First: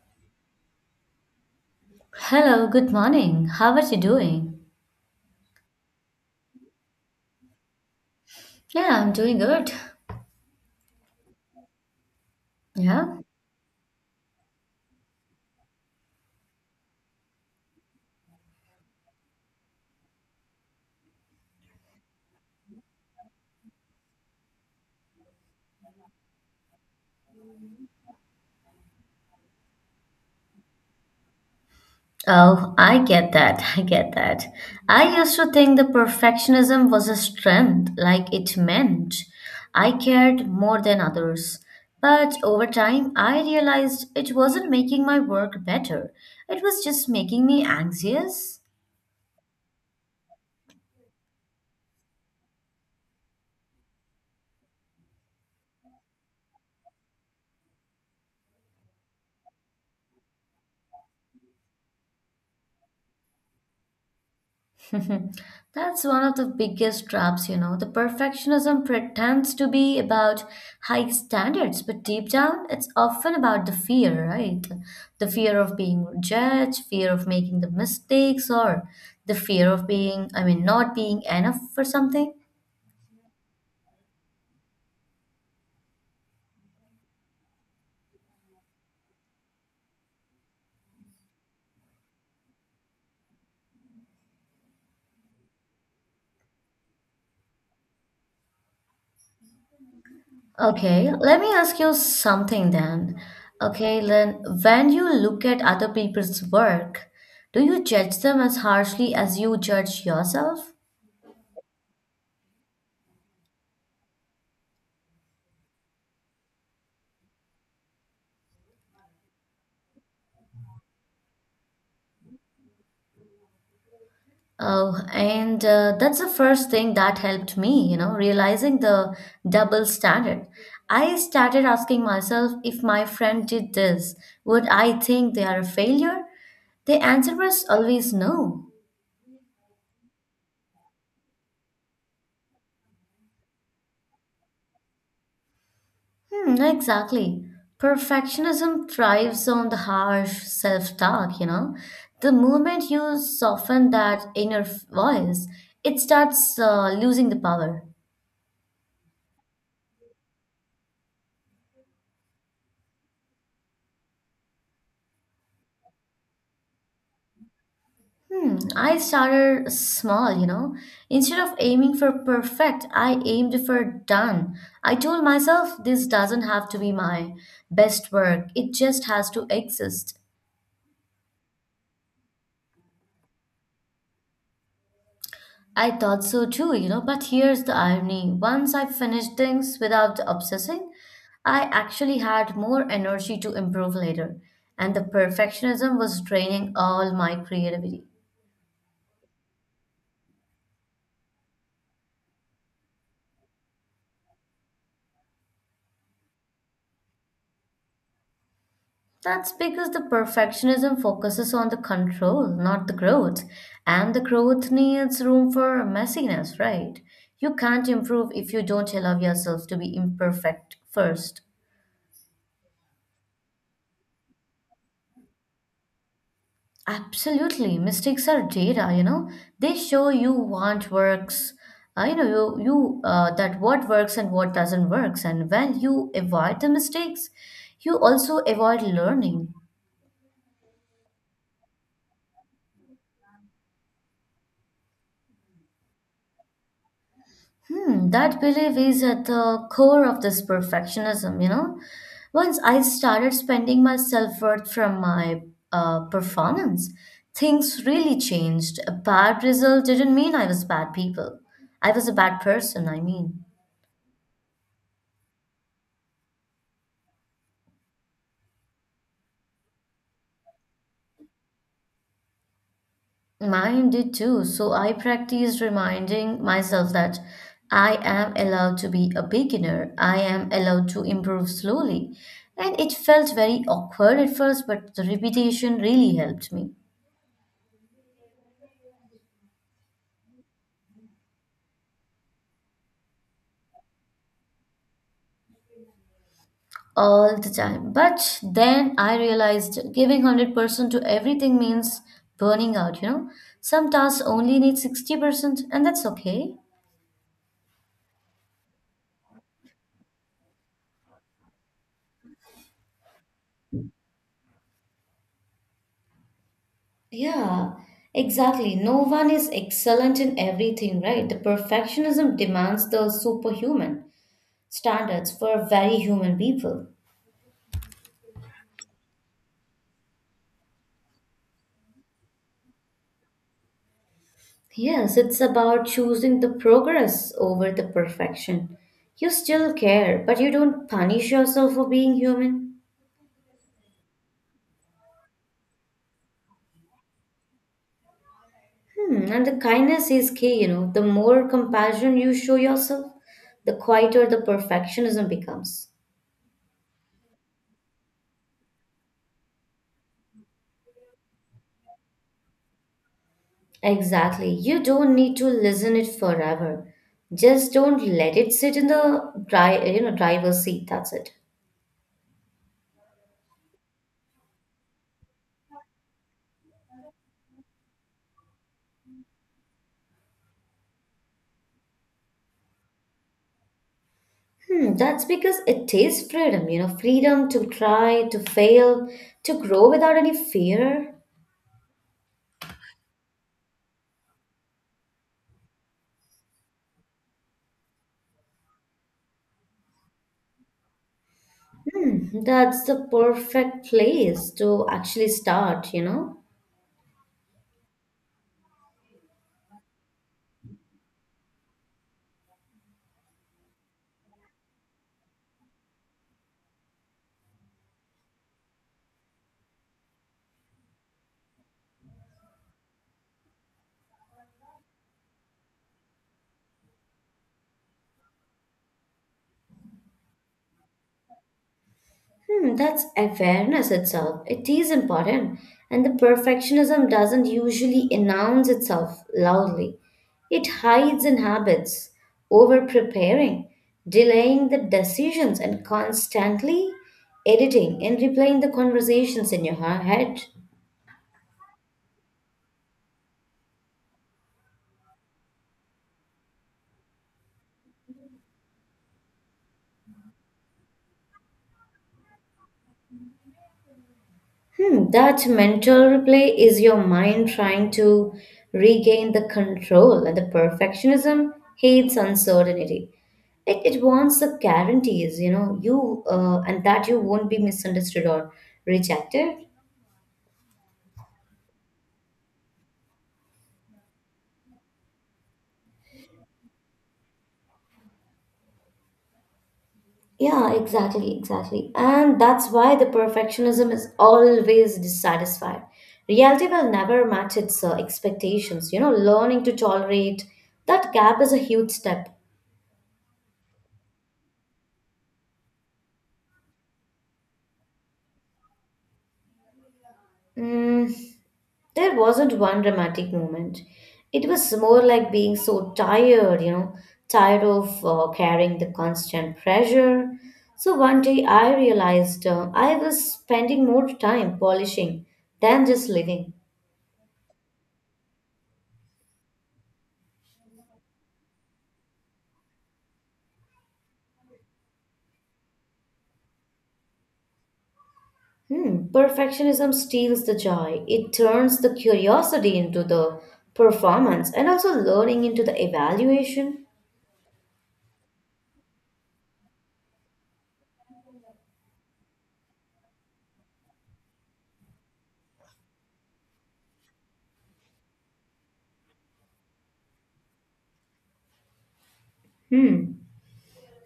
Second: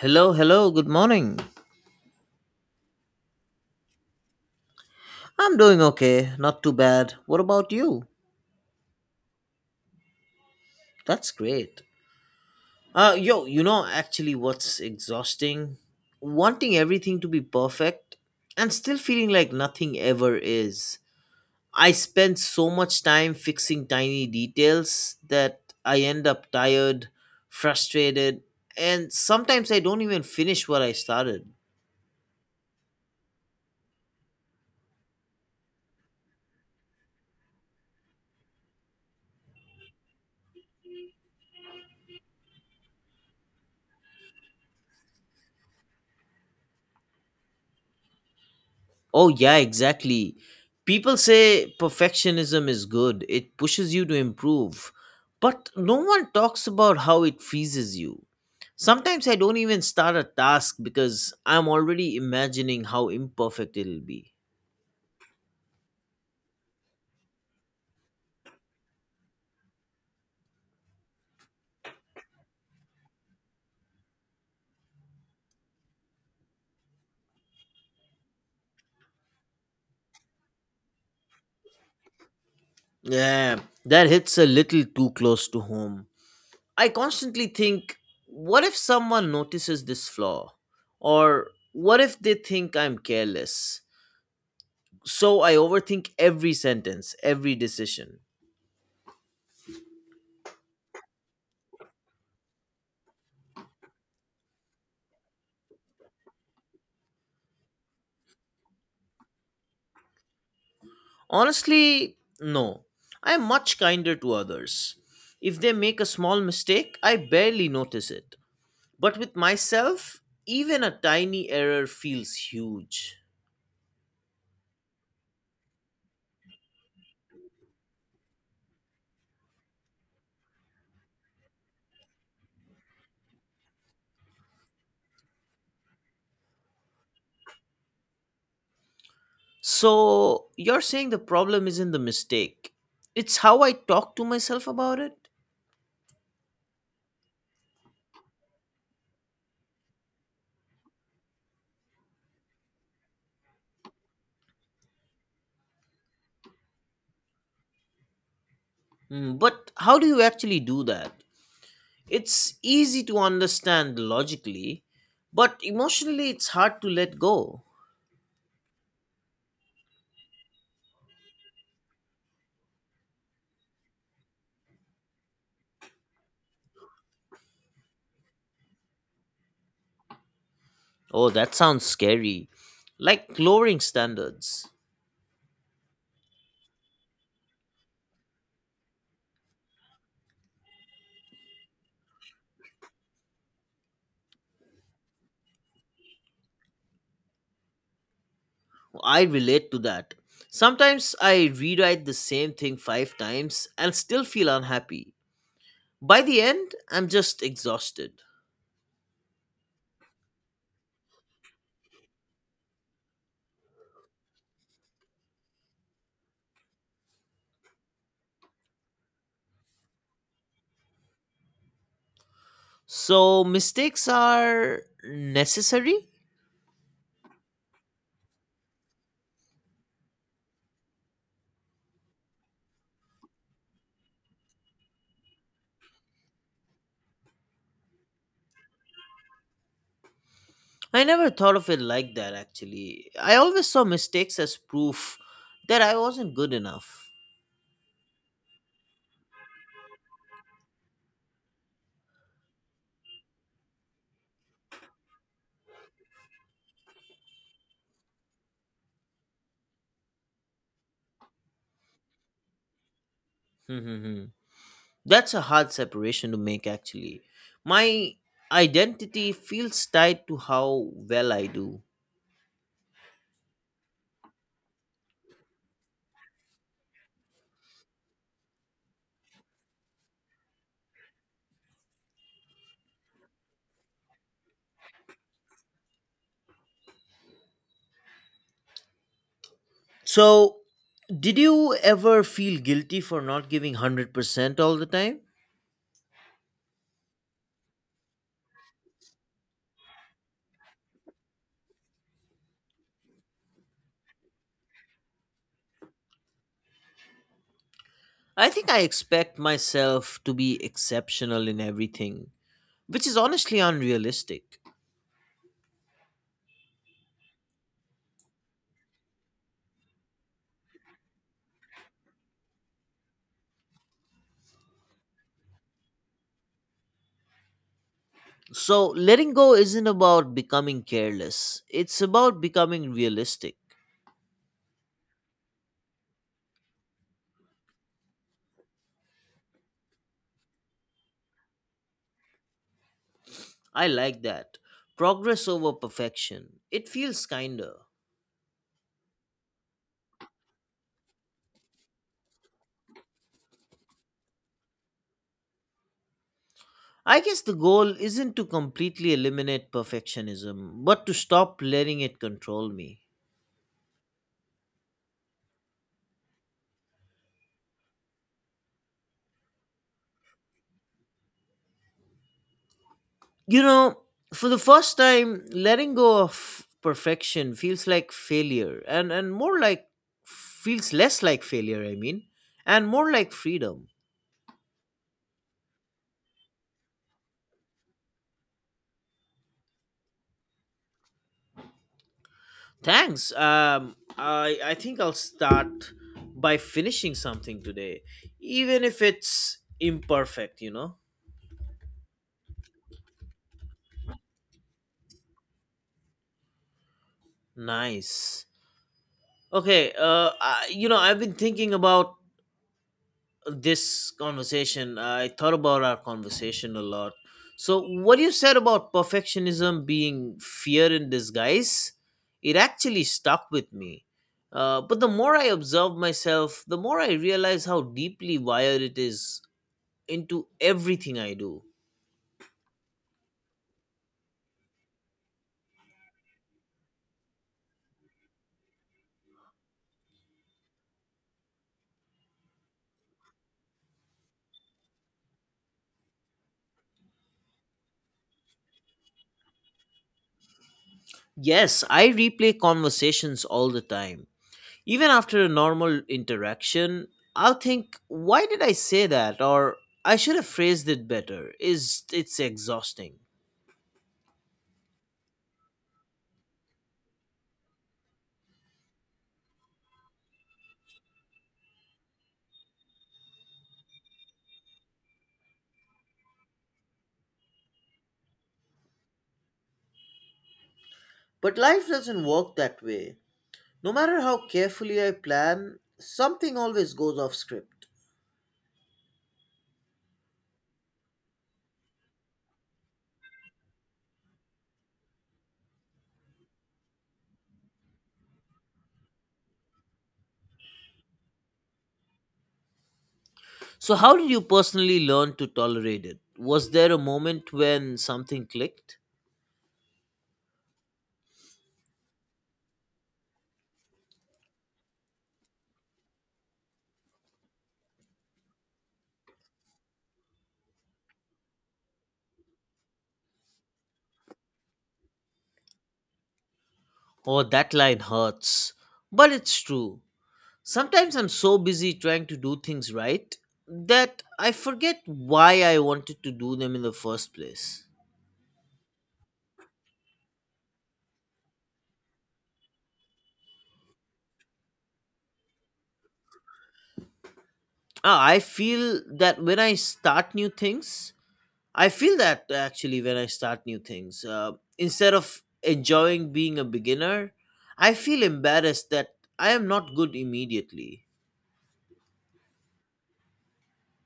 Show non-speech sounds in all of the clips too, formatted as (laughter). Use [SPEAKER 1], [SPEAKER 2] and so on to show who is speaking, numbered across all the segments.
[SPEAKER 1] Hello, good morning.
[SPEAKER 2] Hello, good morning. How are you doing?
[SPEAKER 1] I'm doing okay, not too bad. What about you?
[SPEAKER 2] Yeah, I'm doing good.
[SPEAKER 1] That's great. Uh
[SPEAKER 2] Yeah.
[SPEAKER 1] yo, you know actually what's exhausting? Wanting everything to be perfect and still feeling like nothing ever is. I spend so much time fixing tiny details that I end up tired, frustrated, and sometimes I don't even finish what I started.
[SPEAKER 2] Oh, I get that. (laughs) I get that. I used to think the perfectionism was a strength, like it meant I cared more than others. But over time, I realized it wasn't making my work better, it was just making me anxious.
[SPEAKER 1] Oh, yeah, exactly. People say perfectionism is good, it pushes you to improve. But no one talks about how it freezes you. Sometimes I don't even start a task because I'm already imagining how imperfect it'll be.
[SPEAKER 2] (laughs) That's one of the biggest traps, you know. The perfectionism pretends to be about high standards, but deep down, it's often about the fear, right? The fear of being judged, fear of making the mistakes, or the fear of being, not being enough for something.
[SPEAKER 1] Yeah, that hits a little too close to home. I constantly think, what if someone notices this flaw? Or what if they think I'm careless? So I overthink every sentence, every decision.
[SPEAKER 2] Okay, let me ask you something then. Okay, then when you look at other people's work, do you judge them as harshly as you judge yourself?
[SPEAKER 1] Honestly, no. I'm much kinder to others. If they make a small mistake, I barely notice it. But with myself, even a tiny error feels huge.
[SPEAKER 2] Oh, and that's the first thing that helped me, realizing the double standard. I started asking myself, if my friend did this, would I think they are a failure? The answer was always no.
[SPEAKER 1] So, you're saying the problem isn't the mistake, it's how I talk to myself about it?
[SPEAKER 2] Hmm, exactly. Perfectionism thrives on the harsh self-talk, you know. The moment you soften that inner voice, it starts losing the power.
[SPEAKER 1] Hmm, but how do you actually do that? It's easy to understand logically, but emotionally it's hard to let go.
[SPEAKER 2] Hmm, I started small, you know. Instead of aiming for perfect, I aimed for done. I told myself, this doesn't have to be my best work, it just has to exist.
[SPEAKER 1] Oh, that sounds scary. Like lowering standards.
[SPEAKER 2] I thought so too, you know, but here's the irony. Once I finished things without obsessing, I actually had more energy to improve later, and the perfectionism was draining all my creativity.
[SPEAKER 1] I relate to that. Sometimes I rewrite the same thing five times and still feel unhappy. By the end, I'm just exhausted.
[SPEAKER 2] That's because the perfectionism focuses on the control, not the growth. And the growth needs room for messiness, right? You can't improve if you don't allow yourself to be imperfect first.
[SPEAKER 1] So, mistakes are necessary?
[SPEAKER 2] Absolutely. Mistakes are data, you know. They show you what works, you know, you that what works and what doesn't works. And when you avoid the mistakes, you also avoid learning.
[SPEAKER 1] I never thought of it like that actually. I always saw mistakes as proof that I wasn't good enough.
[SPEAKER 2] Hmm, that belief is at the core of this perfectionism, you know. Once I started spending my self-worth from my performance, things really changed. A bad result didn't mean I was bad people. I was a bad person,
[SPEAKER 1] Hmm. Hmm, hmm. That's a hard separation to make actually. My identity feels tied to how well I do.
[SPEAKER 2] Mine did too. So I practiced reminding myself that I am allowed to be a beginner. I am allowed to improve slowly. And it felt very awkward at first, but the repetition really helped me.
[SPEAKER 1] So, did you ever feel guilty for not giving 100% all the time?
[SPEAKER 2] All the time. But then I realized giving 100% to everything means burning out, you know? Some tasks only need 60%, and that's okay.
[SPEAKER 1] I think I expect myself to be exceptional in everything, which is honestly unrealistic.
[SPEAKER 2] Yeah, exactly. No one is excellent in everything, right? The perfectionism demands the superhuman standards for very human people.
[SPEAKER 1] So, letting go isn't about becoming careless, it's about becoming realistic.
[SPEAKER 2] Yes, it's about choosing the progress over the perfection. You still care, but you don't punish yourself for being human.
[SPEAKER 1] I like that. Progress over perfection. It feels kinder.
[SPEAKER 2] Hmm, and the kindness is key, you know. The more compassion you show yourself, the quieter the perfectionism becomes.
[SPEAKER 1] I guess the goal isn't to completely eliminate perfectionism, but to stop letting it control me.
[SPEAKER 2] Exactly. You don't need to listen it forever. Just don't let it sit in the driver's seat. That's it.
[SPEAKER 1] You know, for the first time, letting go of perfection feels like failure and more like feels less like failure, I mean, and more like freedom.
[SPEAKER 2] Hmm, that's because it is freedom, you know, freedom to try, to fail, to grow without any fear.
[SPEAKER 1] Thanks. I think I'll start by finishing something today, even if it's imperfect.
[SPEAKER 2] Hmm, that's the perfect place to actually start, you know.
[SPEAKER 1] Nice. Okay, I've been thinking about this conversation. I thought about our conversation a lot. So what you said about perfectionism being fear in disguise, it actually stuck with me. But the more I observe myself, the more I realize how deeply wired it is into everything I do.
[SPEAKER 2] Hmm, that's awareness itself. It is important. And the perfectionism doesn't usually announce itself loudly. It hides in habits, over preparing, delaying the decisions, and constantly editing and replaying the conversations in your head.
[SPEAKER 1] Yes, I replay conversations all the time, even after a normal interaction. I'll think, why did I say that? Or I should have phrased it better. Is It's exhausting.
[SPEAKER 2] Hmm, that mental replay is your mind trying to regain the control, and the perfectionism hates uncertainty. It wants the guarantees, you know, you and that you won't be misunderstood or rejected.
[SPEAKER 1] But life doesn't work that way. No matter how carefully I plan, something always goes off script.
[SPEAKER 2] Yeah, exactly, exactly. And that's why the perfectionism is always dissatisfied. Reality will never match its expectations. You know, learning to tolerate that gap is a huge step.
[SPEAKER 1] So, how did you personally learn to tolerate it? Was there a moment when something clicked?
[SPEAKER 2] Mm, There wasn't one dramatic moment. It was more like being so tired, you know, tired of carrying the constant pressure. So one day I realized I was spending more time polishing than just living.
[SPEAKER 1] Oh, that line hurts. But it's true. Sometimes I'm so busy trying to do things right that I forget why I wanted to do them in the first place.
[SPEAKER 2] Hmm, perfectionism steals the joy. It turns the curiosity into the performance and also learning into the evaluation.
[SPEAKER 1] Ah, I feel that when I start new things, I feel that actually when I start new things, instead of enjoying being a beginner, I feel embarrassed that I am not good immediately.
[SPEAKER 2] Hmm.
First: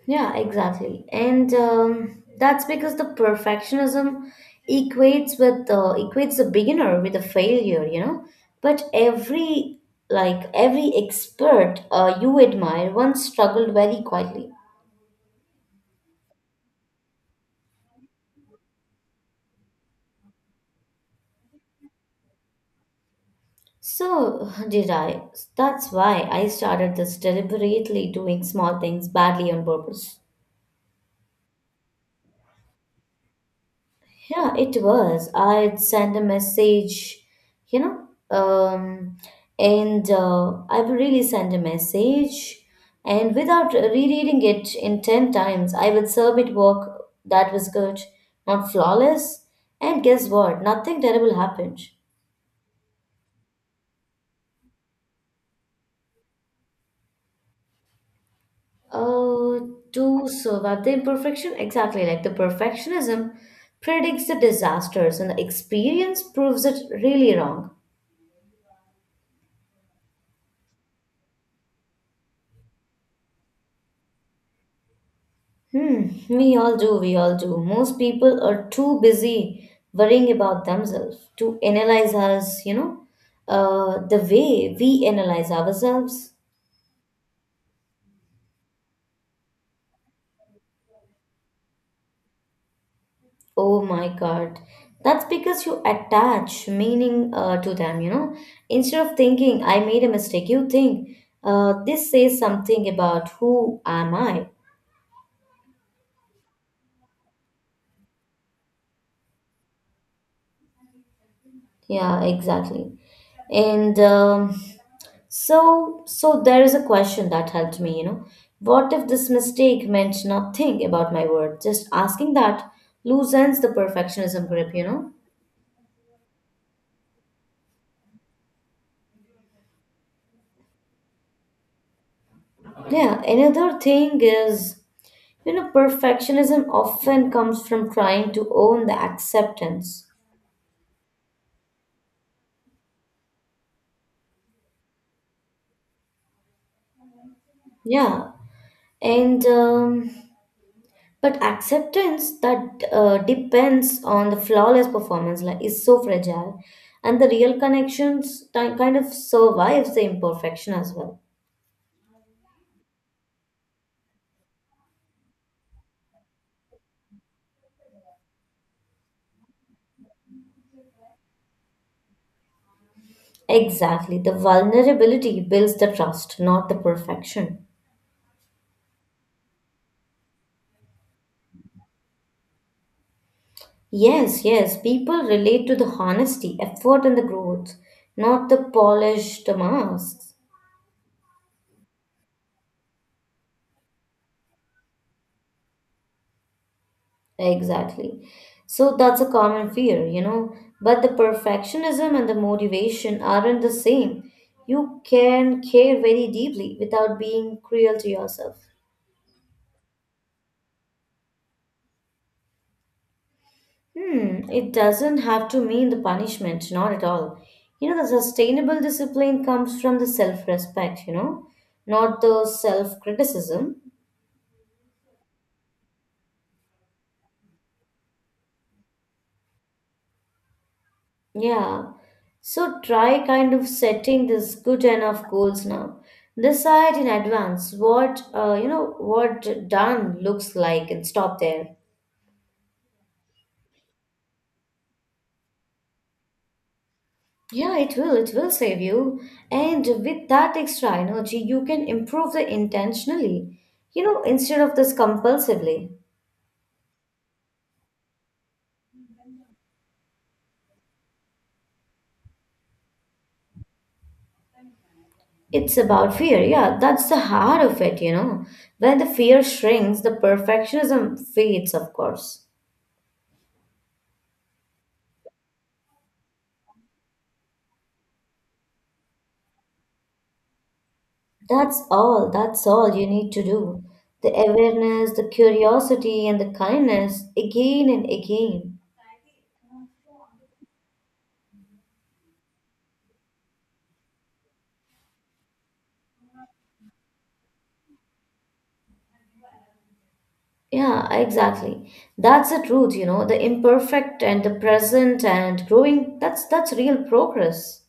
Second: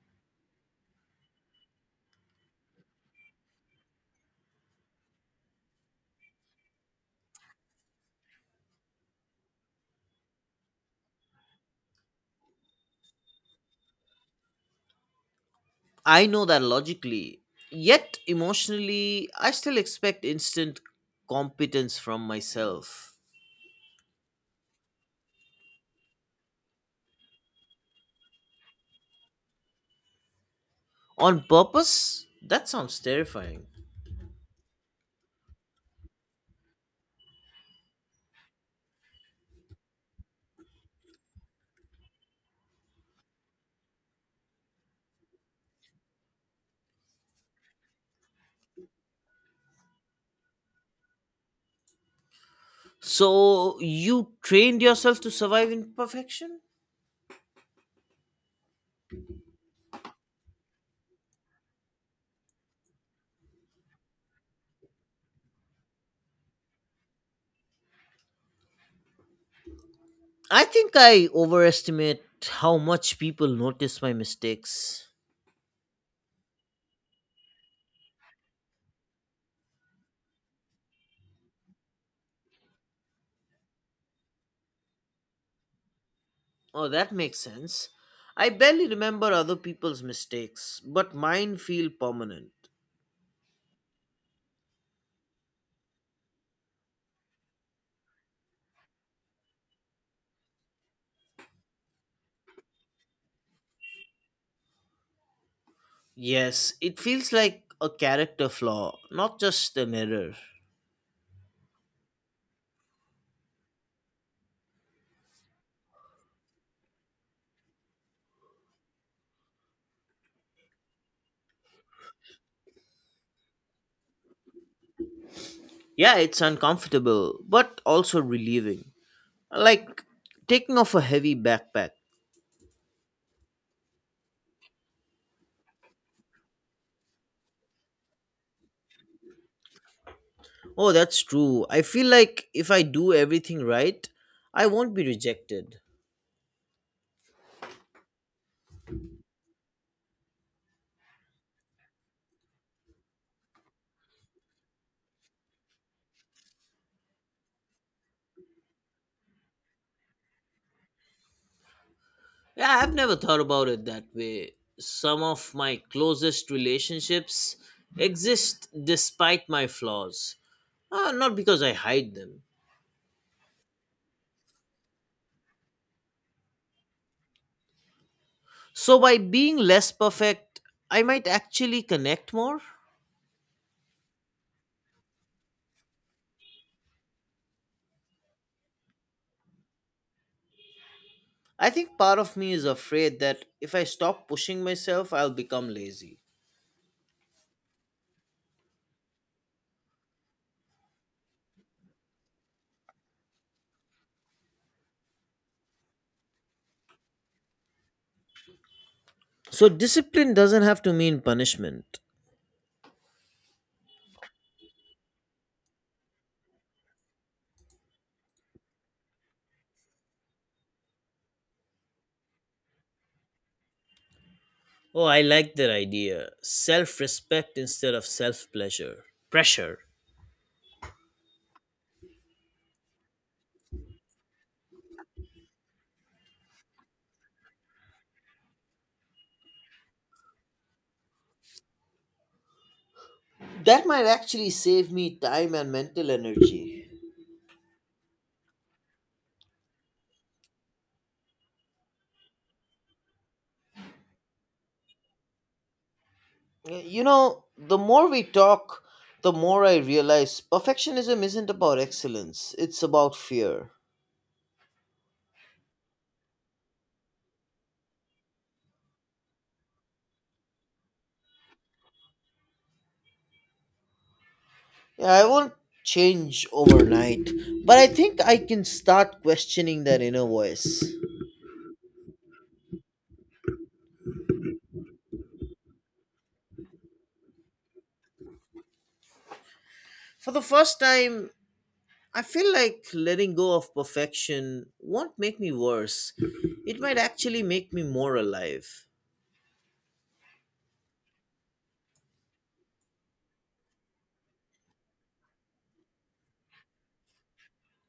[SPEAKER 2] Yeah, exactly. And That's because the perfectionism equates the beginner with a failure, you know. But every expert you admire once struggled very quietly.
[SPEAKER 1] I know that logically, yet emotionally, I still expect instant competence from myself.
[SPEAKER 2] So (laughs) did I. That's why I started this, deliberately doing small things badly on purpose.
[SPEAKER 1] On purpose? That sounds terrifying.
[SPEAKER 2] Yeah, it was. I'd send a message, you know, and I would really send a message, and without rereading it in 10 times, I would submit work that was good, not flawless, and guess what? Nothing terrible happened.
[SPEAKER 1] So, you trained yourself to survive imperfection?
[SPEAKER 2] Uh, to survive the imperfection, exactly. Like the perfectionism predicts the disasters, and the experience proves it really wrong.
[SPEAKER 1] I think I overestimate how much people notice my mistakes.
[SPEAKER 2] Hmm, we all do. Most people are too busy worrying about themselves to analyze us, the way we analyze ourselves.
[SPEAKER 1] Oh, that makes sense. I barely remember other people's mistakes, but mine feel permanent.
[SPEAKER 2] Oh my God. That's because you attach meaning to them, you know. Instead of thinking, I made a mistake, you think, this says something about who am I.
[SPEAKER 1] Yes, it feels like a character flaw, not just an error.
[SPEAKER 2] Yeah, exactly. And So there is a question that helped me, you know. What if this mistake meant nothing about my word? Just asking that loosens the perfectionism grip, you know.
[SPEAKER 1] Yeah, it's uncomfortable, but also relieving. Like taking off a heavy backpack.
[SPEAKER 2] Yeah, another thing is, you know, perfectionism often comes from trying to own the acceptance.
[SPEAKER 1] Oh, that's true. I feel like if I do everything right, I won't be rejected.
[SPEAKER 2] Yeah, and But acceptance that depends on the flawless performance like is so fragile, and the real connections kind of survives the imperfection as well.
[SPEAKER 1] Yeah, I've never thought about it that way. Some of my closest relationships exist despite my flaws, not because I hide them.
[SPEAKER 2] Exactly. The vulnerability builds the trust, not the perfection.
[SPEAKER 1] So, by being less perfect, I might actually connect more.
[SPEAKER 2] Yes. People relate to the honesty, effort, and the growth, not the polished masks.
[SPEAKER 1] I think part of me is afraid that if I stop pushing myself, I'll become lazy.
[SPEAKER 2] Exactly. So that's a common fear, you know. But the perfectionism and the motivation aren't the same. You can care very deeply without being cruel to yourself.
[SPEAKER 1] So, discipline doesn't have to mean punishment.
[SPEAKER 2] Hmm, it doesn't have to mean the punishment, not at all. You know, the sustainable discipline comes from the self respect, you know, not the self criticism.
[SPEAKER 1] Oh, I like that idea. Self respect instead of self pleasure. Pressure.
[SPEAKER 2] Yeah. So try kind of setting this good enough goals now. Decide in advance what done looks like and stop there.
[SPEAKER 1] That might actually save me time and mental energy.
[SPEAKER 2] Yeah, it will. It will save you. And with that extra energy, you can improve the intentionally, you know, instead of this compulsively.
[SPEAKER 1] You know, the more we talk, the more I realize perfectionism isn't about excellence, it's about fear.
[SPEAKER 2] It's about fear. Yeah, that's the heart of it, you know. When the fear shrinks, the perfectionism fades, of course.
[SPEAKER 1] Yeah, I won't change overnight, but I think I can start questioning that inner voice.
[SPEAKER 2] That's all. That's all you need to do. The awareness, the curiosity, and the kindness again and again.
[SPEAKER 1] For the first time, I feel like letting go of perfection won't make me worse, it might actually make me more alive.
[SPEAKER 2] Yeah, exactly. That's the truth, you know. The imperfect and the present and growing, that's real progress.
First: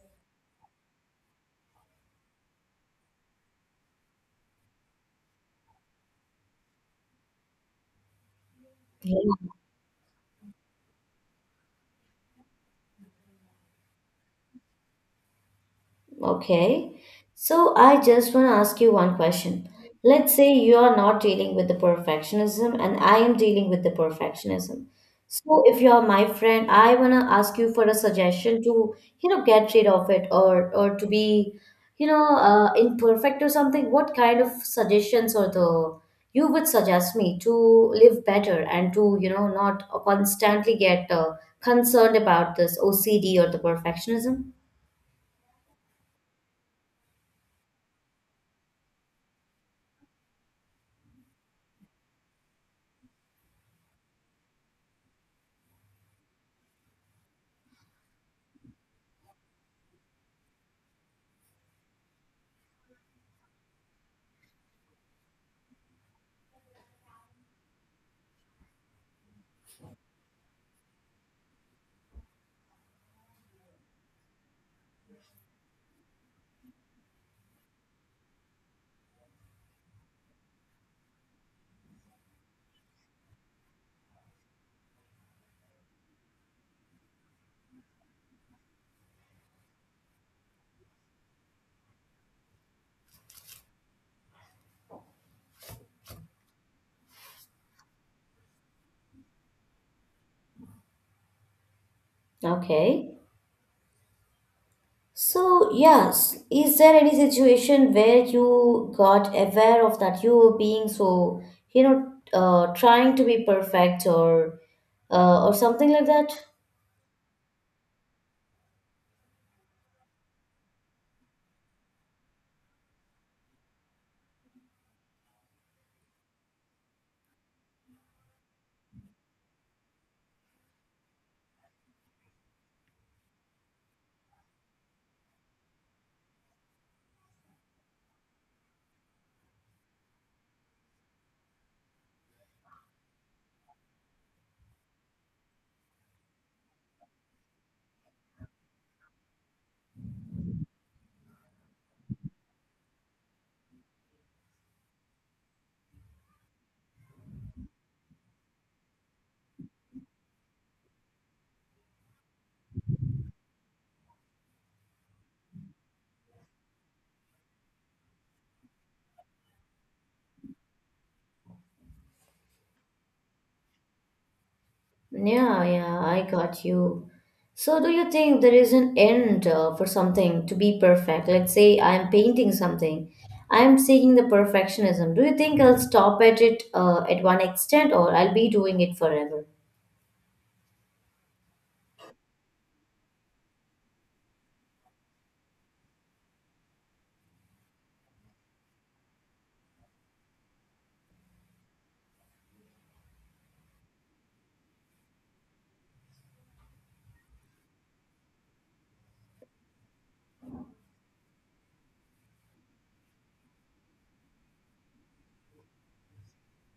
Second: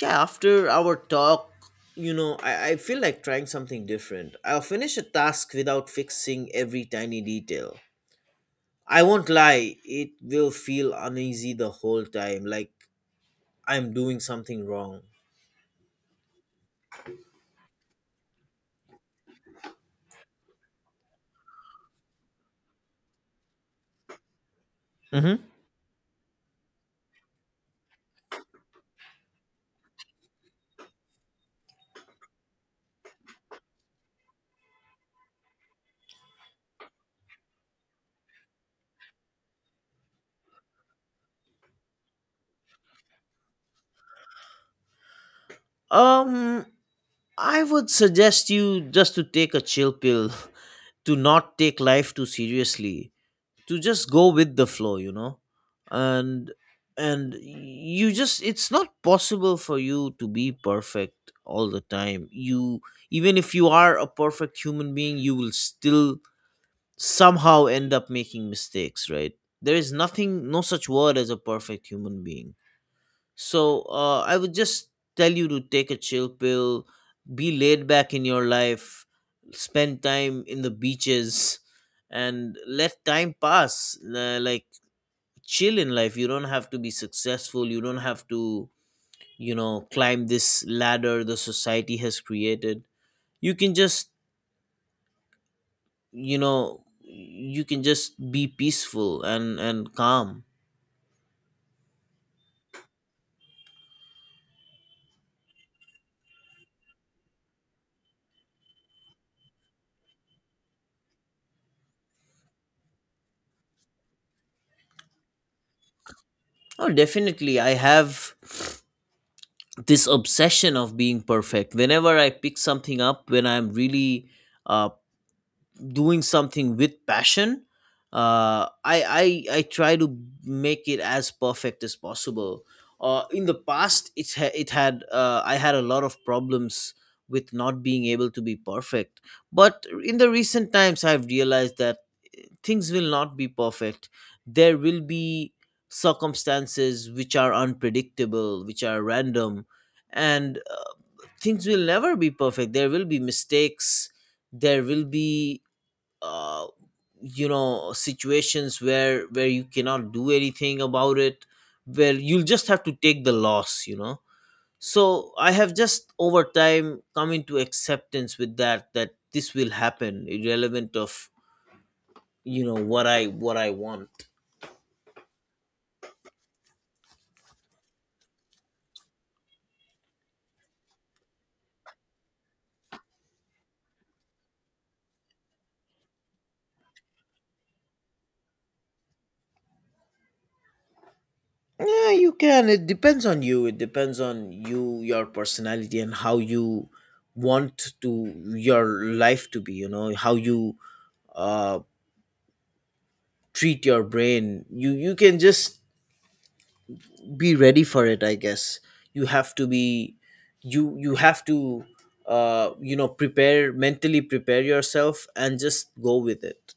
[SPEAKER 1] Yeah, after our talk, I feel like trying something different. I'll finish a task without fixing every tiny detail. I
[SPEAKER 2] Yeah.
[SPEAKER 1] won't lie, it will feel uneasy the whole time, like I'm doing something wrong.
[SPEAKER 2] Okay. So I just want to ask you one question. Let's say you are not dealing with the perfectionism and I am dealing with the perfectionism.
[SPEAKER 1] Mm-hmm.
[SPEAKER 2] So if you are my friend, I want to ask you for a suggestion to, you know, get rid of it or to be, imperfect or something. What kind of suggestions or the you would suggest me to live better and to, you know, not constantly get concerned about this OCD or the perfectionism?
[SPEAKER 1] um I would suggest you just to take a chill pill (laughs) to not take life too seriously, to just go with the flow. and and you just it's not possible for you to be perfect all the time. You, even if you are a perfect human being, you will still somehow end up making mistakes, right? There is nothing, no such word as a perfect human being. So I would just tell you to take a chill pill, be laid back in your life, spend time in the beaches, and let time pass. Like chill in life. You don't have to be successful. You don't have to, climb this ladder the society has created. You can just, you can just be peaceful and calm.
[SPEAKER 2] Okay. So, yes, is there any situation where you got aware of that you were being so, trying to be perfect or something like that?
[SPEAKER 1] Oh, definitely. I have. This obsession of being perfect, whenever I pick something up, when I'm really uh, doing something with passion, I try to make it as perfect as possible. In the past, it had, I had a lot of problems with not being able to be perfect. But in the recent times, I've realized that things will not be perfect. There will be circumstances which are unpredictable, which are random. And things will never be perfect. There will be mistakes. There will be, uh, situations where you cannot do anything about it, where you'll just have to take the loss. So I have just, over time, come into acceptance with that, that this will happen irrelevant of, what I want.
[SPEAKER 2] Yeah, yeah, I got you. So, do you think there is an end for something to be perfect? Let's say I'm painting something, I'm seeking the perfectionism. Do you think I'll stop at it at one extent or I'll be doing it forever?
[SPEAKER 1] Yeah, you can. It depends on you. It depends on you, your personality, and how you want to your life to be. You know how you uh, treat your brain. You can just be ready for it. I guess you have to be. You have to prepare mentally, prepare yourself, and just go with it.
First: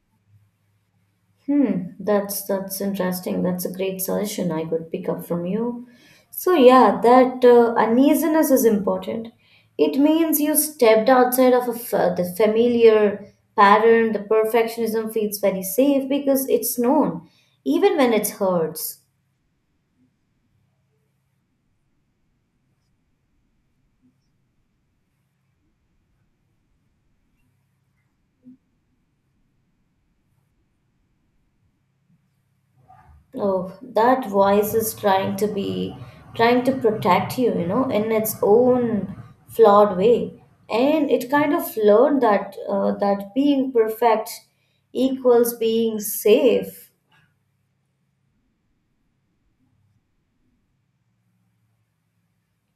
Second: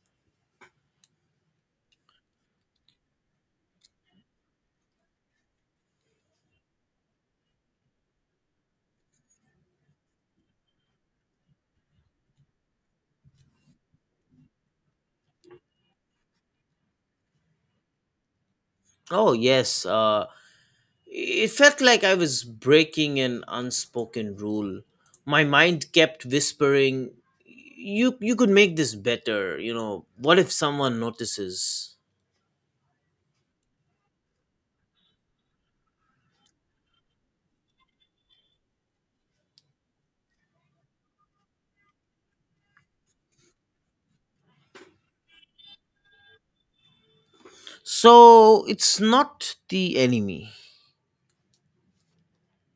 [SPEAKER 2] Hmm, that's interesting. That's a great suggestion I could pick up from you. So yeah, that uneasiness is important. It means you stepped outside of the familiar pattern. The perfectionism feels very safe because it's known, even when it hurts.
[SPEAKER 1] Oh yes. It felt like I was breaking an unspoken rule. My mind kept whispering, "You could make this better, you know. What if someone notices?"
[SPEAKER 2] Oh, that voice is trying to be, trying to protect you, you know, in its own flawed way. And it kind of learned that being perfect equals being safe.
[SPEAKER 1] So, it's not the enemy.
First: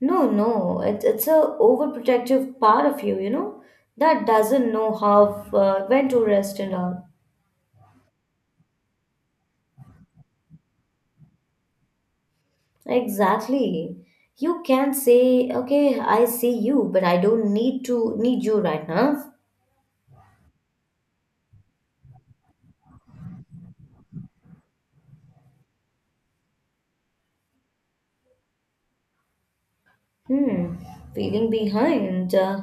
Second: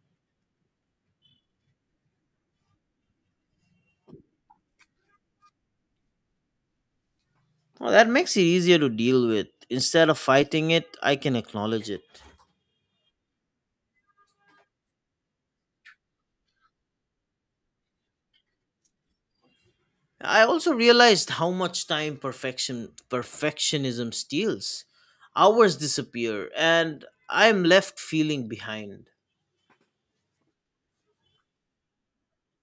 [SPEAKER 2] No, no, It's a overprotective part of you, you know, that doesn't know how when to rest and all.
[SPEAKER 1] Well, that makes it easier to deal with. Instead of fighting it, I can acknowledge it.
[SPEAKER 2] Exactly. You can say, okay, I see you, but I don't need to need you right now.
[SPEAKER 1] I also realized how much time perfectionism steals. Hours disappear and I'm left feeling behind.
[SPEAKER 2] Hmm, feeling behind.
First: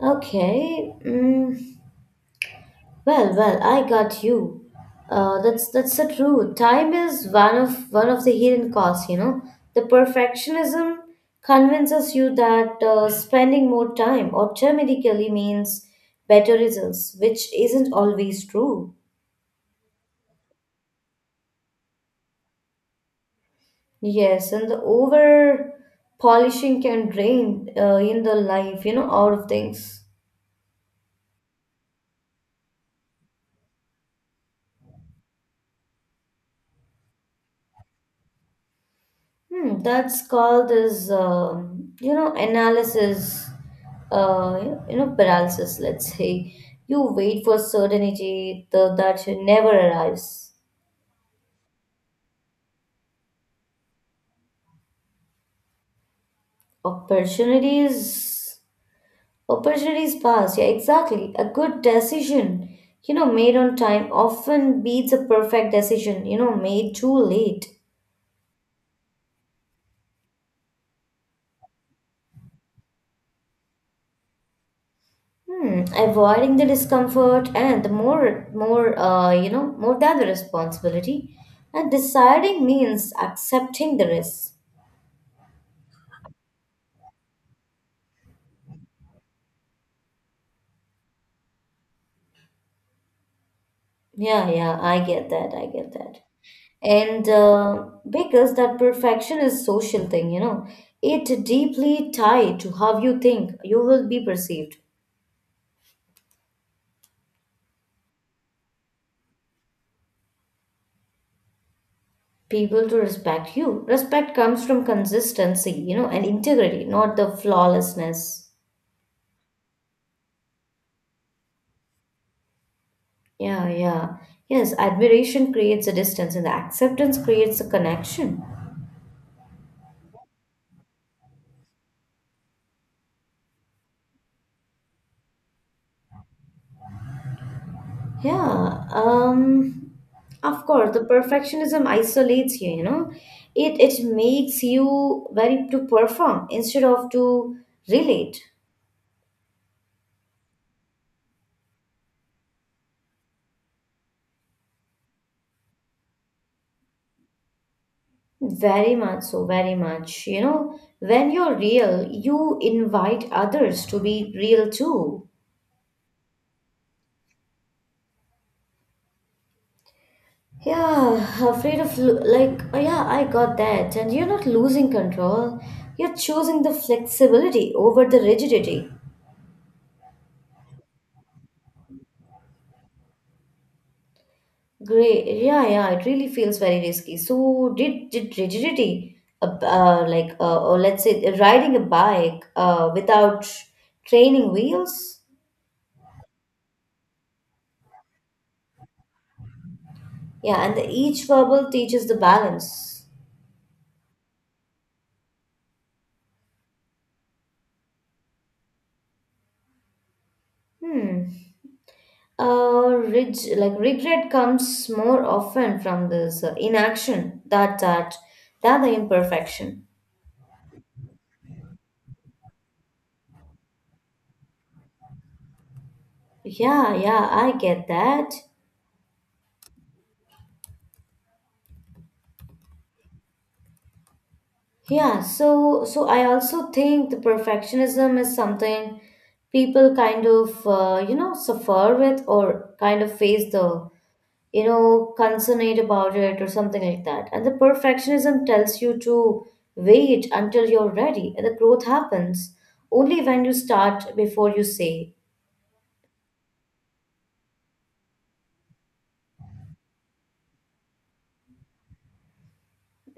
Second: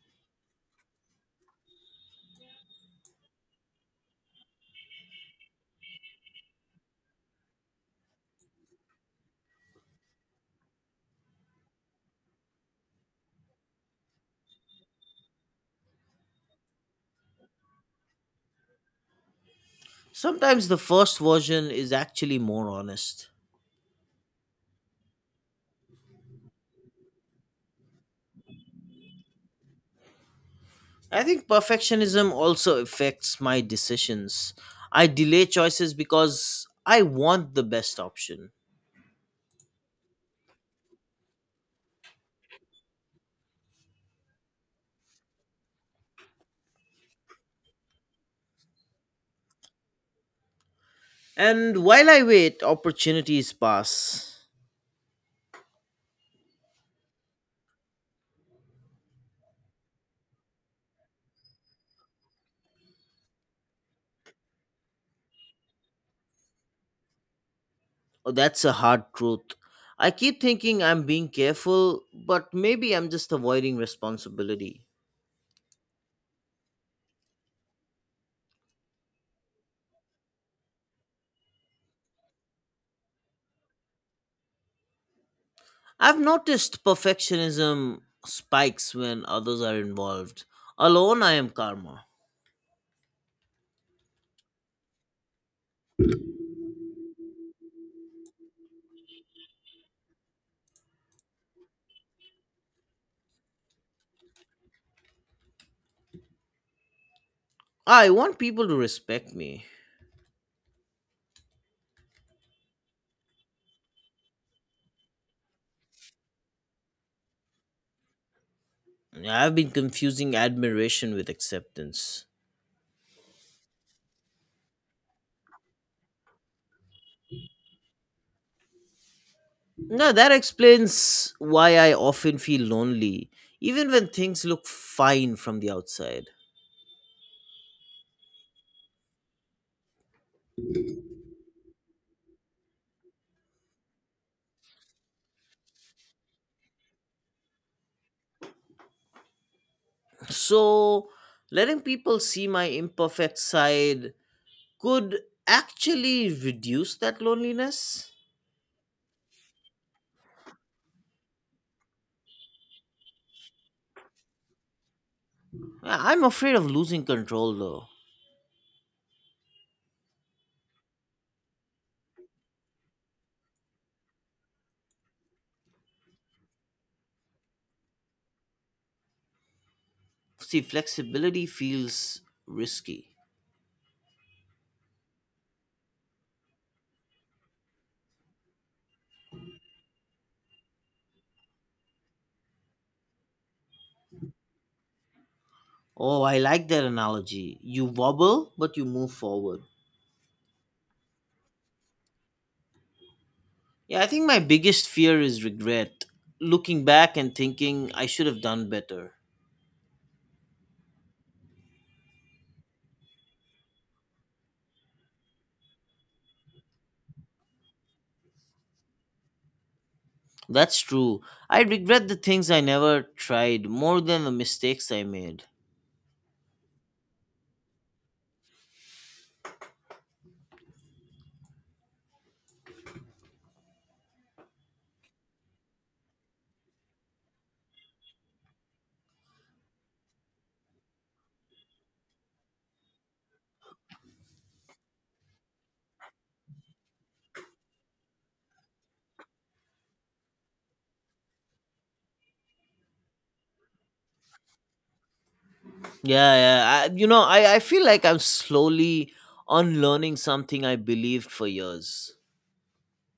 [SPEAKER 2] okay. Mm, I got you. That's the truth. Time is one of the hidden costs. You know, the perfectionism convinces you that spending more time automatically means better results, which isn't always true.
[SPEAKER 1] Sometimes the first version is actually more honest.
[SPEAKER 2] Yes, and the over polishing can drain in the life. You know, out of things.
[SPEAKER 1] I think perfectionism also affects my decisions. I delay choices because I want the best option.
[SPEAKER 2] Hmm, that's called as you know, analysis, uh, you know, paralysis. Let's say you wait for certainty that should never arrives.
[SPEAKER 1] And while I wait, opportunities pass.
[SPEAKER 2] Opportunities, opportunities pass. Yeah, exactly. A good decision, you know, made on time often beats a perfect decision, you know, made too late.
[SPEAKER 1] Oh, that's a hard truth. I keep thinking I'm being careful, but maybe I'm just avoiding responsibility.
[SPEAKER 2] Hmm, avoiding the discomfort and the more, more, you know, more than the responsibility. And deciding means accepting the risk.
[SPEAKER 1] I've noticed perfectionism spikes when others are involved. Alone, I am calmer.
[SPEAKER 2] Yeah, yeah, I get that. I get that. And because that perfection is social thing, it deeply tied to how you think you will be perceived.
[SPEAKER 1] I want people to respect me.
[SPEAKER 2] People to respect you. Respect comes from consistency, and integrity, not the flawlessness.
[SPEAKER 1] I've been confusing admiration with acceptance.
[SPEAKER 2] Yeah, yeah. Yes, admiration creates a distance and the acceptance creates a connection.
[SPEAKER 1] Now, that explains why I often feel lonely, even when things look fine from the outside.
[SPEAKER 2] Yeah. Of course, the perfectionism isolates you, you know. It makes you very to perform instead of to relate.
[SPEAKER 1] So, letting people see my imperfect side could actually reduce that loneliness.
[SPEAKER 2] Very much so, very much. When you're real, you invite others to be real too.
[SPEAKER 1] I'm afraid of losing control though.
[SPEAKER 2] Yeah, afraid of like oh yeah, I got that. And you're not losing control. You're choosing the flexibility over the rigidity.
[SPEAKER 1] See, flexibility feels risky.
[SPEAKER 2] Great. Yeah, yeah, it really feels very risky. So did rigidity like or let's say riding a bike without training wheels?
[SPEAKER 1] Oh, I like that analogy. You wobble, but you move forward.
[SPEAKER 2] Yeah, and the each verbal teaches the balance.
[SPEAKER 1] Yeah, I think my biggest fear is regret. Looking back and thinking I should have done better.
[SPEAKER 2] Hmm. Like regret comes more often from this inaction that the imperfection.
[SPEAKER 1] That's true. I regret the things I never tried more than the mistakes I made.
[SPEAKER 2] Yeah, yeah, I get that. Yeah, so I also think the perfectionism is something people kind of suffer with or kind of face the consummate about it or something like that. And the perfectionism tells you to wait until you're ready. And the growth happens only when you start before you say,
[SPEAKER 1] Yeah, yeah. I feel like I'm slowly unlearning something I believed for years.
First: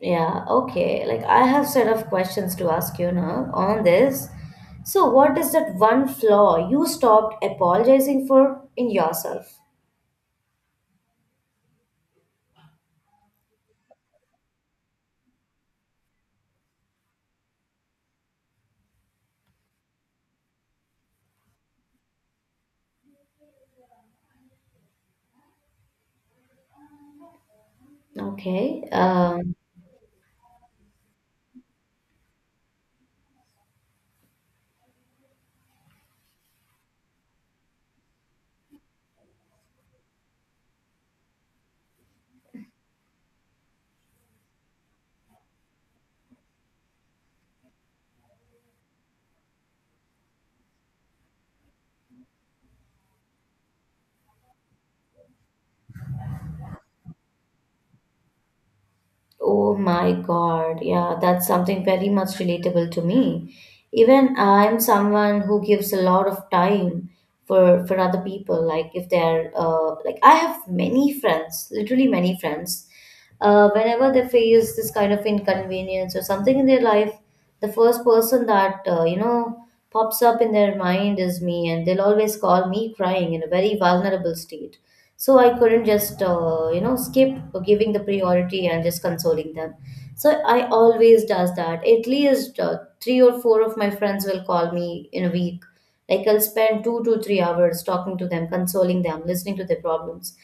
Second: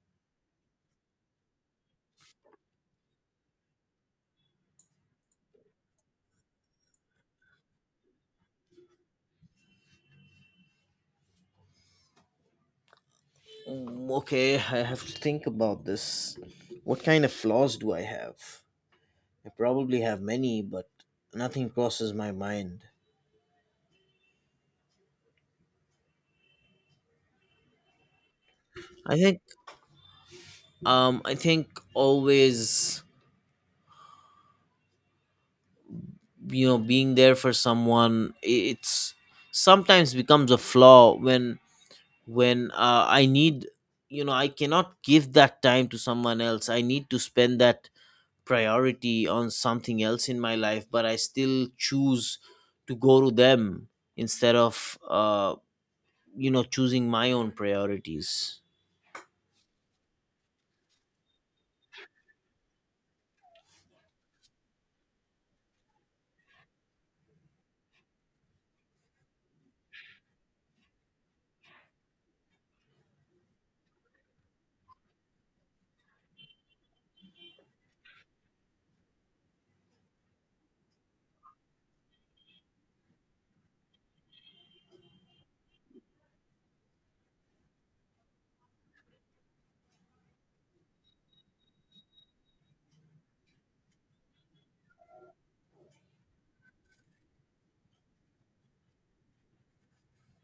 [SPEAKER 2] yeah, okay. Like I have set of questions to ask you now on this. So what is that one flaw you stopped apologizing for in yourself?
[SPEAKER 1] Mm, okay, I have to think about this. What kind of flaws do I have? I probably have many, but nothing crosses my mind.
[SPEAKER 2] Okay.
[SPEAKER 1] I think I think always, you know, being there for someone, I- it's sometimes becomes a flaw when I need, I cannot give that time to someone else. I need to spend that priority on something else in my life, but I still choose to go to them instead of choosing my own priorities.
[SPEAKER 2] Oh my God. Yeah, that's something very much relatable to me. Even I'm someone who gives a lot of time for other people. Like if they're like I have many friends, literally many friends. Whenever they face this kind of inconvenience or something in their life, the first person that pops up in their mind is me, and they'll always call me crying in a very vulnerable state. So I couldn't just skip giving the priority and just consoling them. So I always does that, at least three or four of my friends will call me in a week. Like, I'll spend 2 to 3 hours talking to them, consoling them, listening to their problems.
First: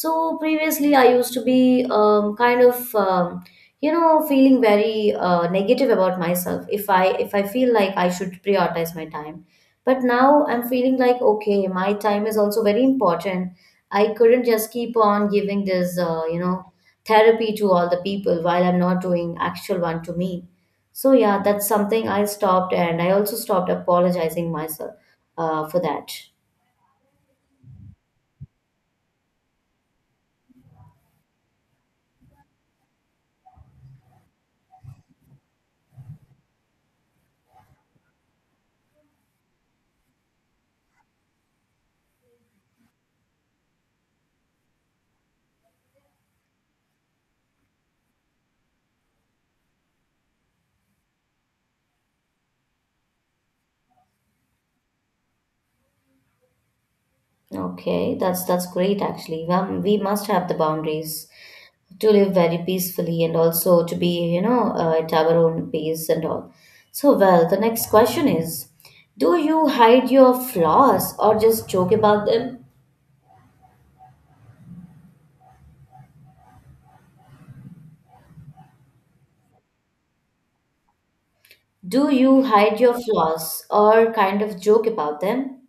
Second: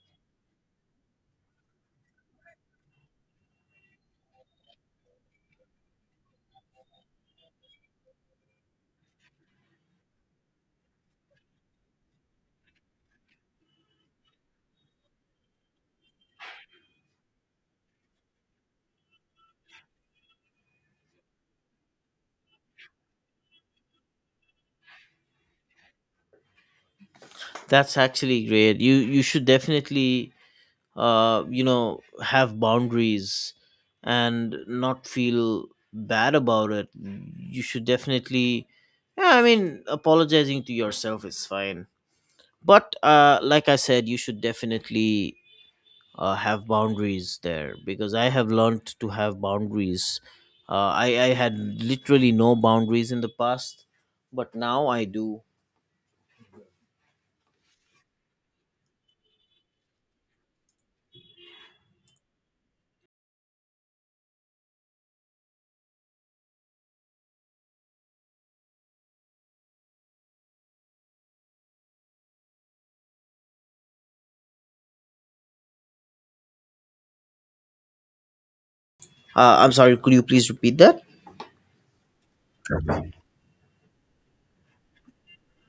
[SPEAKER 2] So previously I used to be kind of feeling very negative about myself if I feel like I should prioritize my time. But now I'm feeling like, okay, my time is also very important. I couldn't just keep on giving this, therapy to all the people while I'm not doing actual one to me. So yeah, that's something I stopped, and I also stopped apologizing myself for that.
[SPEAKER 1] That's actually great. You should definitely have boundaries and not feel bad about it. You should definitely, yeah, I mean, apologizing to yourself is fine. But like I said, you should definitely have boundaries there because I have learned to have boundaries. I had literally no boundaries in the past, but now I do.
[SPEAKER 2] Okay, that's great actually. We must have the boundaries to live very peacefully and also to be, at our own pace and all. So well, the next question is, do you hide your flaws or just joke about them?
[SPEAKER 1] I'm sorry, could you please repeat that?
[SPEAKER 2] Do you hide your flaws or kind of joke about them?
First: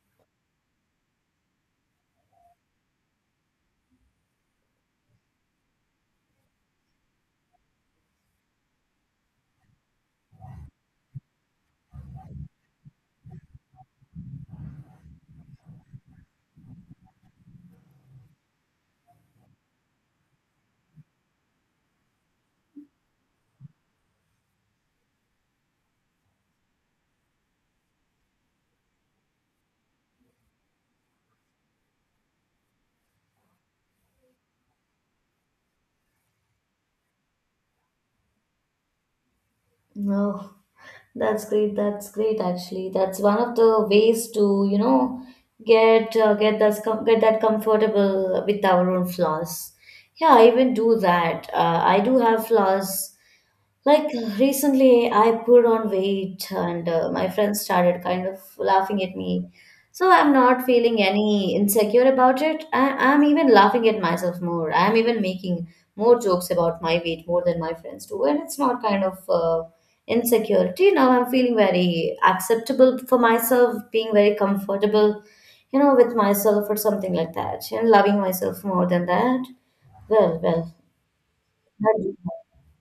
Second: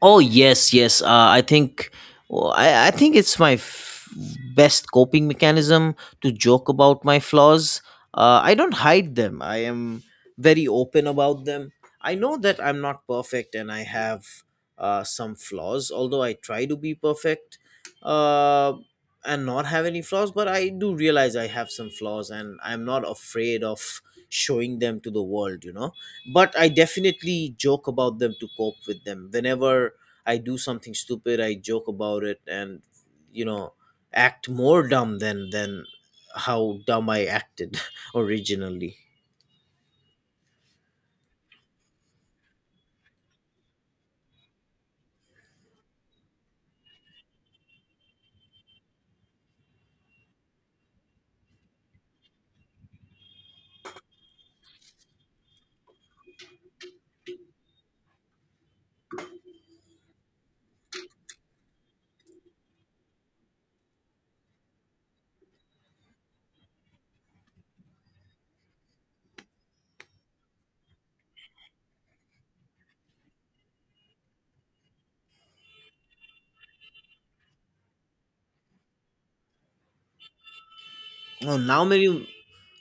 [SPEAKER 1] Oh yes, yes. I think well, I think it's my best coping mechanism to joke about my flaws. I don't hide them. I am very open about them. I know that I'm not perfect and I have some flaws. Although I try to be perfect uh, and not have any flaws, but I do realize I have some flaws and I'm not afraid of showing them to the world. You know, but I definitely joke about them to cope with them. Whenever I do something stupid, I joke about it and you know act more dumb than how dumb I acted (laughs) originally.
[SPEAKER 2] No, that's great. That's great. Actually, that's one of the ways to get that comfortable with our own flaws. Yeah, I even do that. I do have flaws, like recently, I put on weight, and my friends started kind of laughing at me. So I'm not feeling any insecure about it. I'm even laughing at myself more. I'm even making more jokes about my weight more than my friends do, and it's not kind of insecurity. Now I'm feeling very acceptable for myself, being very comfortable, with myself or something like that, and loving myself more than that. Well,
[SPEAKER 1] Well, now many
[SPEAKER 2] well.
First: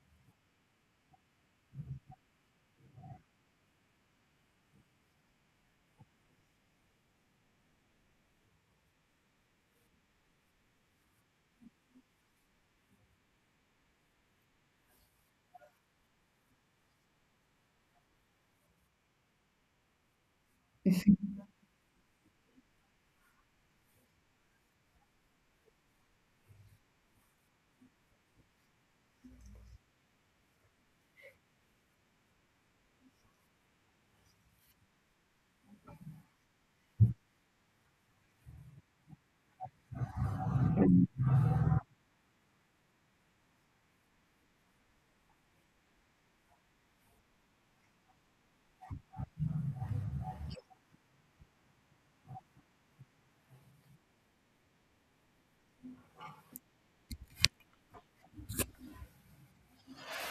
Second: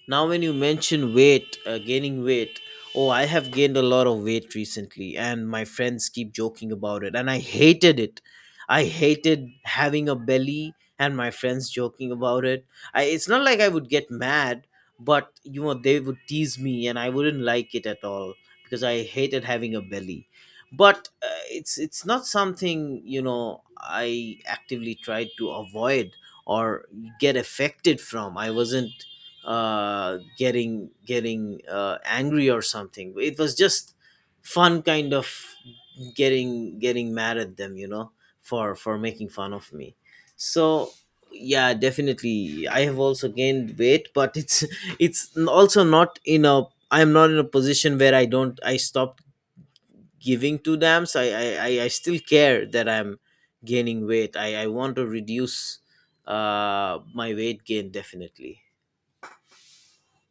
[SPEAKER 1] Now when you mention weight, gaining weight, oh, I have gained a lot of weight recently and my friends keep joking about it, and I hated it. I hated having a belly and my friends joking about it. It's not like I would get mad, but they would tease me and I wouldn't like it at all because I hated having a belly. But it's not something, I actively tried to avoid or get affected from. I wasn't getting angry or something. It was just fun, kind of getting mad at them, for making fun of me. So yeah, definitely, I have also gained weight, but it's (laughs) it's also not in a. I am not in a position where I don't. I stopped giving two dams. I still care that I'm gaining weight. I want to reduce my weight gain definitely.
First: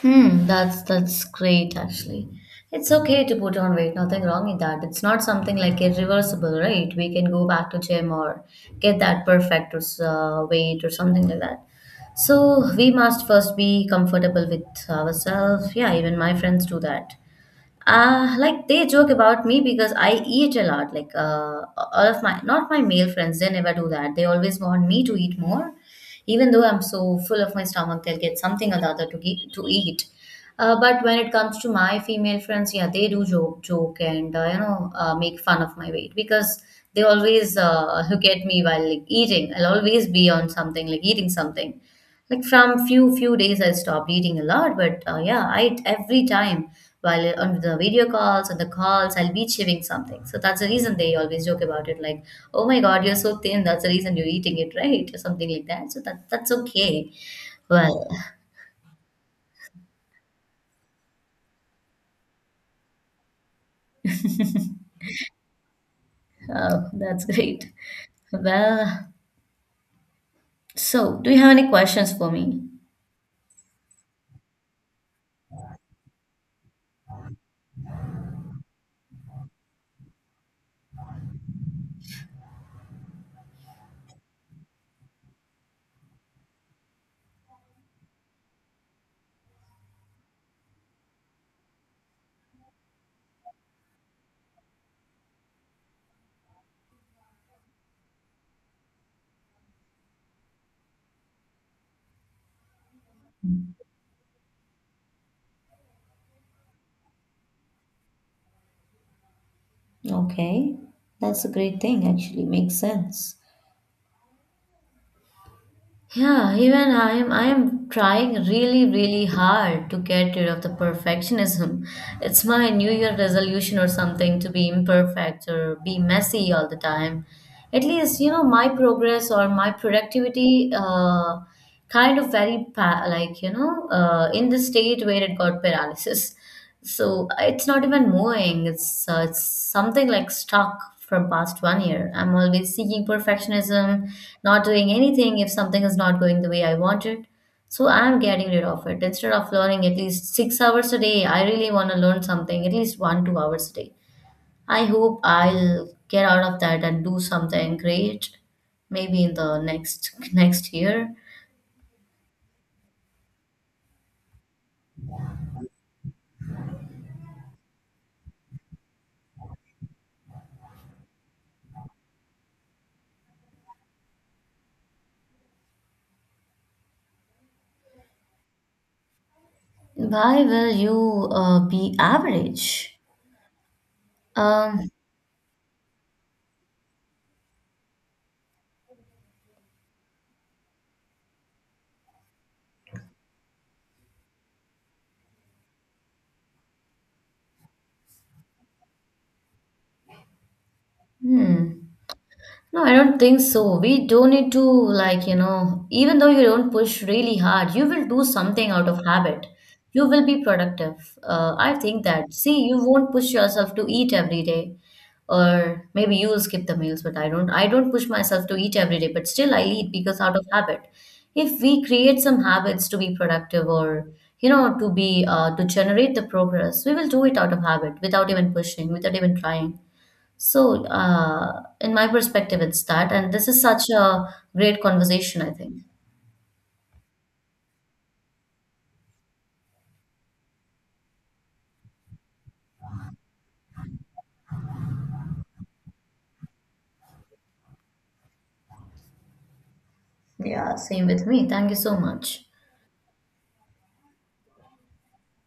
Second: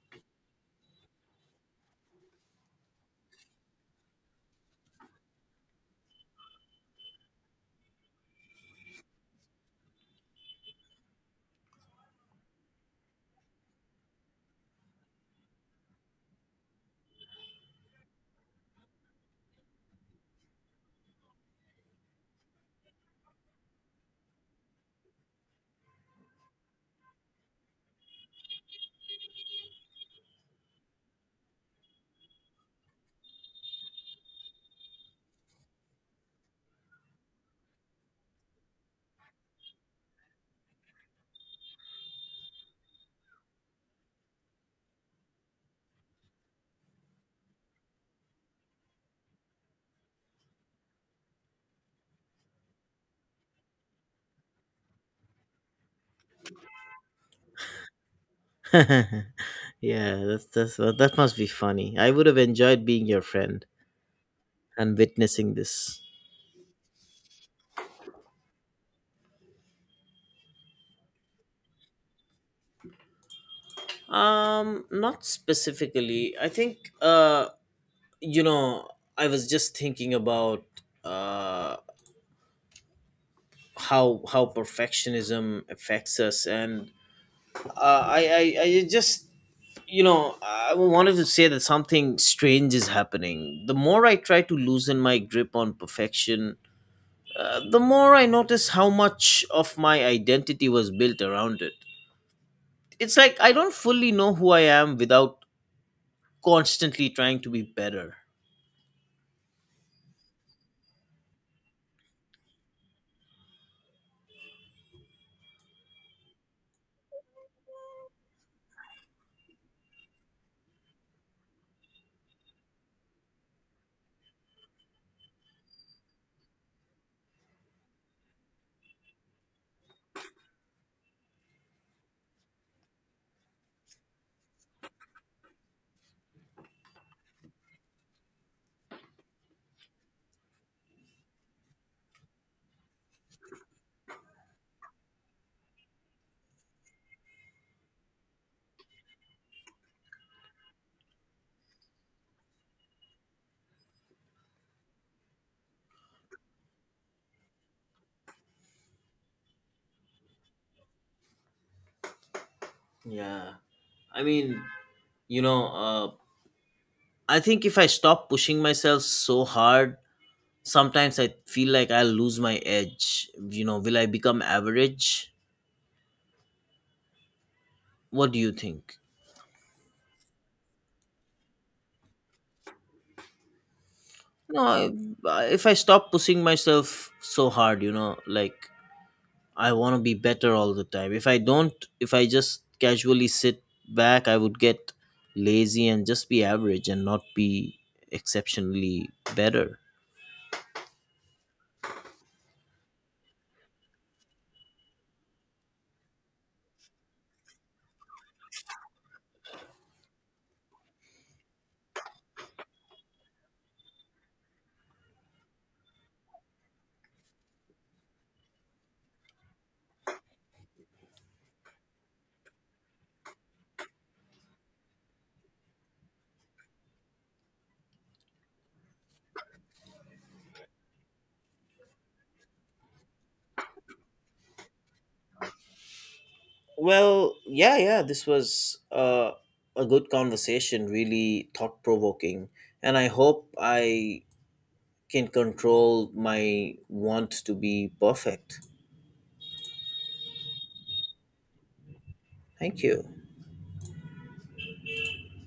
[SPEAKER 2] Hmm, that's great actually. It's okay to put on weight, nothing wrong in that. It's not something like irreversible, right? We can go back to gym or get that perfect weight or something like that. So we must first be comfortable with ourselves. Yeah, even my friends do that. Like they joke about me because I eat a lot. Like all of my, not my male friends, they never do that. They always want me to eat more, even though I'm so full of my stomach. They'll get something or the other to to eat. But when it comes to my female friends, yeah, they do joke, and make fun of my weight because they always look at me while, like, eating. I'll always be on something like eating something. Like from few days I stopped eating a lot, but yeah, I eat every time while on the video calls and the calls I'll be chewing something. So that's the reason they always joke about it, like, oh my God, you're so thin, that's the reason you're eating it (laughs) right or something like that. So that's okay. Well,
[SPEAKER 1] (laughs) Yeah, that must be funny. I would have enjoyed being your friend and witnessing this.
[SPEAKER 2] that's (laughs) great. Well, so do you have any questions for me?
[SPEAKER 1] Not specifically. I think you know, I was just thinking about uh how perfectionism affects us, and I just you know I wanted to say that something strange is happening. The more I try to loosen my grip on perfection, the more I notice how much of my identity was built around it. It's like I don't fully know who I am without constantly trying to be better.
[SPEAKER 2] Okay, that's a great thing, actually, makes sense. Yeah, even I'm trying really really hard to get rid of the perfectionism. It's my New Year resolution or something to be imperfect or be messy all the time. At least, my progress or my productivity kind of very like in the state where it got paralysis. So it's not even moving. It's something like stuck from past one year. I'm always seeking perfectionism, not doing anything if something is not going the way I want it. So I'm getting rid of it. Instead of learning at least 6 hours a day, I really want to learn something at least 1 2 hours a day. I hope I'll get out of that and do something great, maybe in the next (laughs) next year.
[SPEAKER 1] Yeah. I mean, you know, I think if I stop pushing myself so hard, sometimes I feel like I'll lose my edge. You know, will I become average? What do you think?
[SPEAKER 2] Why will you be average?
[SPEAKER 1] No,
[SPEAKER 2] Um,
[SPEAKER 1] if I stop pushing myself so hard, you know, like I want to be better all the time. If I don't, if I just casually sit back, I would get lazy and just be average and not be exceptionally better.
[SPEAKER 2] hmm. No, I don't think so. We don't need to, like, even though you don't push really hard, you will do something out of habit. You will be productive. I think that. See, you won't push yourself to eat every day, or maybe you will skip the meals, but I don't. I don't push myself to eat every day, but still I eat because out of habit. If we create some habits to be productive, or to generate the progress, we will do it out of habit without even pushing, without even trying. So, in my perspective, it's that. And this is such a great conversation, I think.
[SPEAKER 1] Well, yeah, yeah, this was a good conversation, really thought provoking. And I hope I can control my want to be perfect.
[SPEAKER 2] Yeah, same with me. Thank you so much.
[SPEAKER 1] Thank you.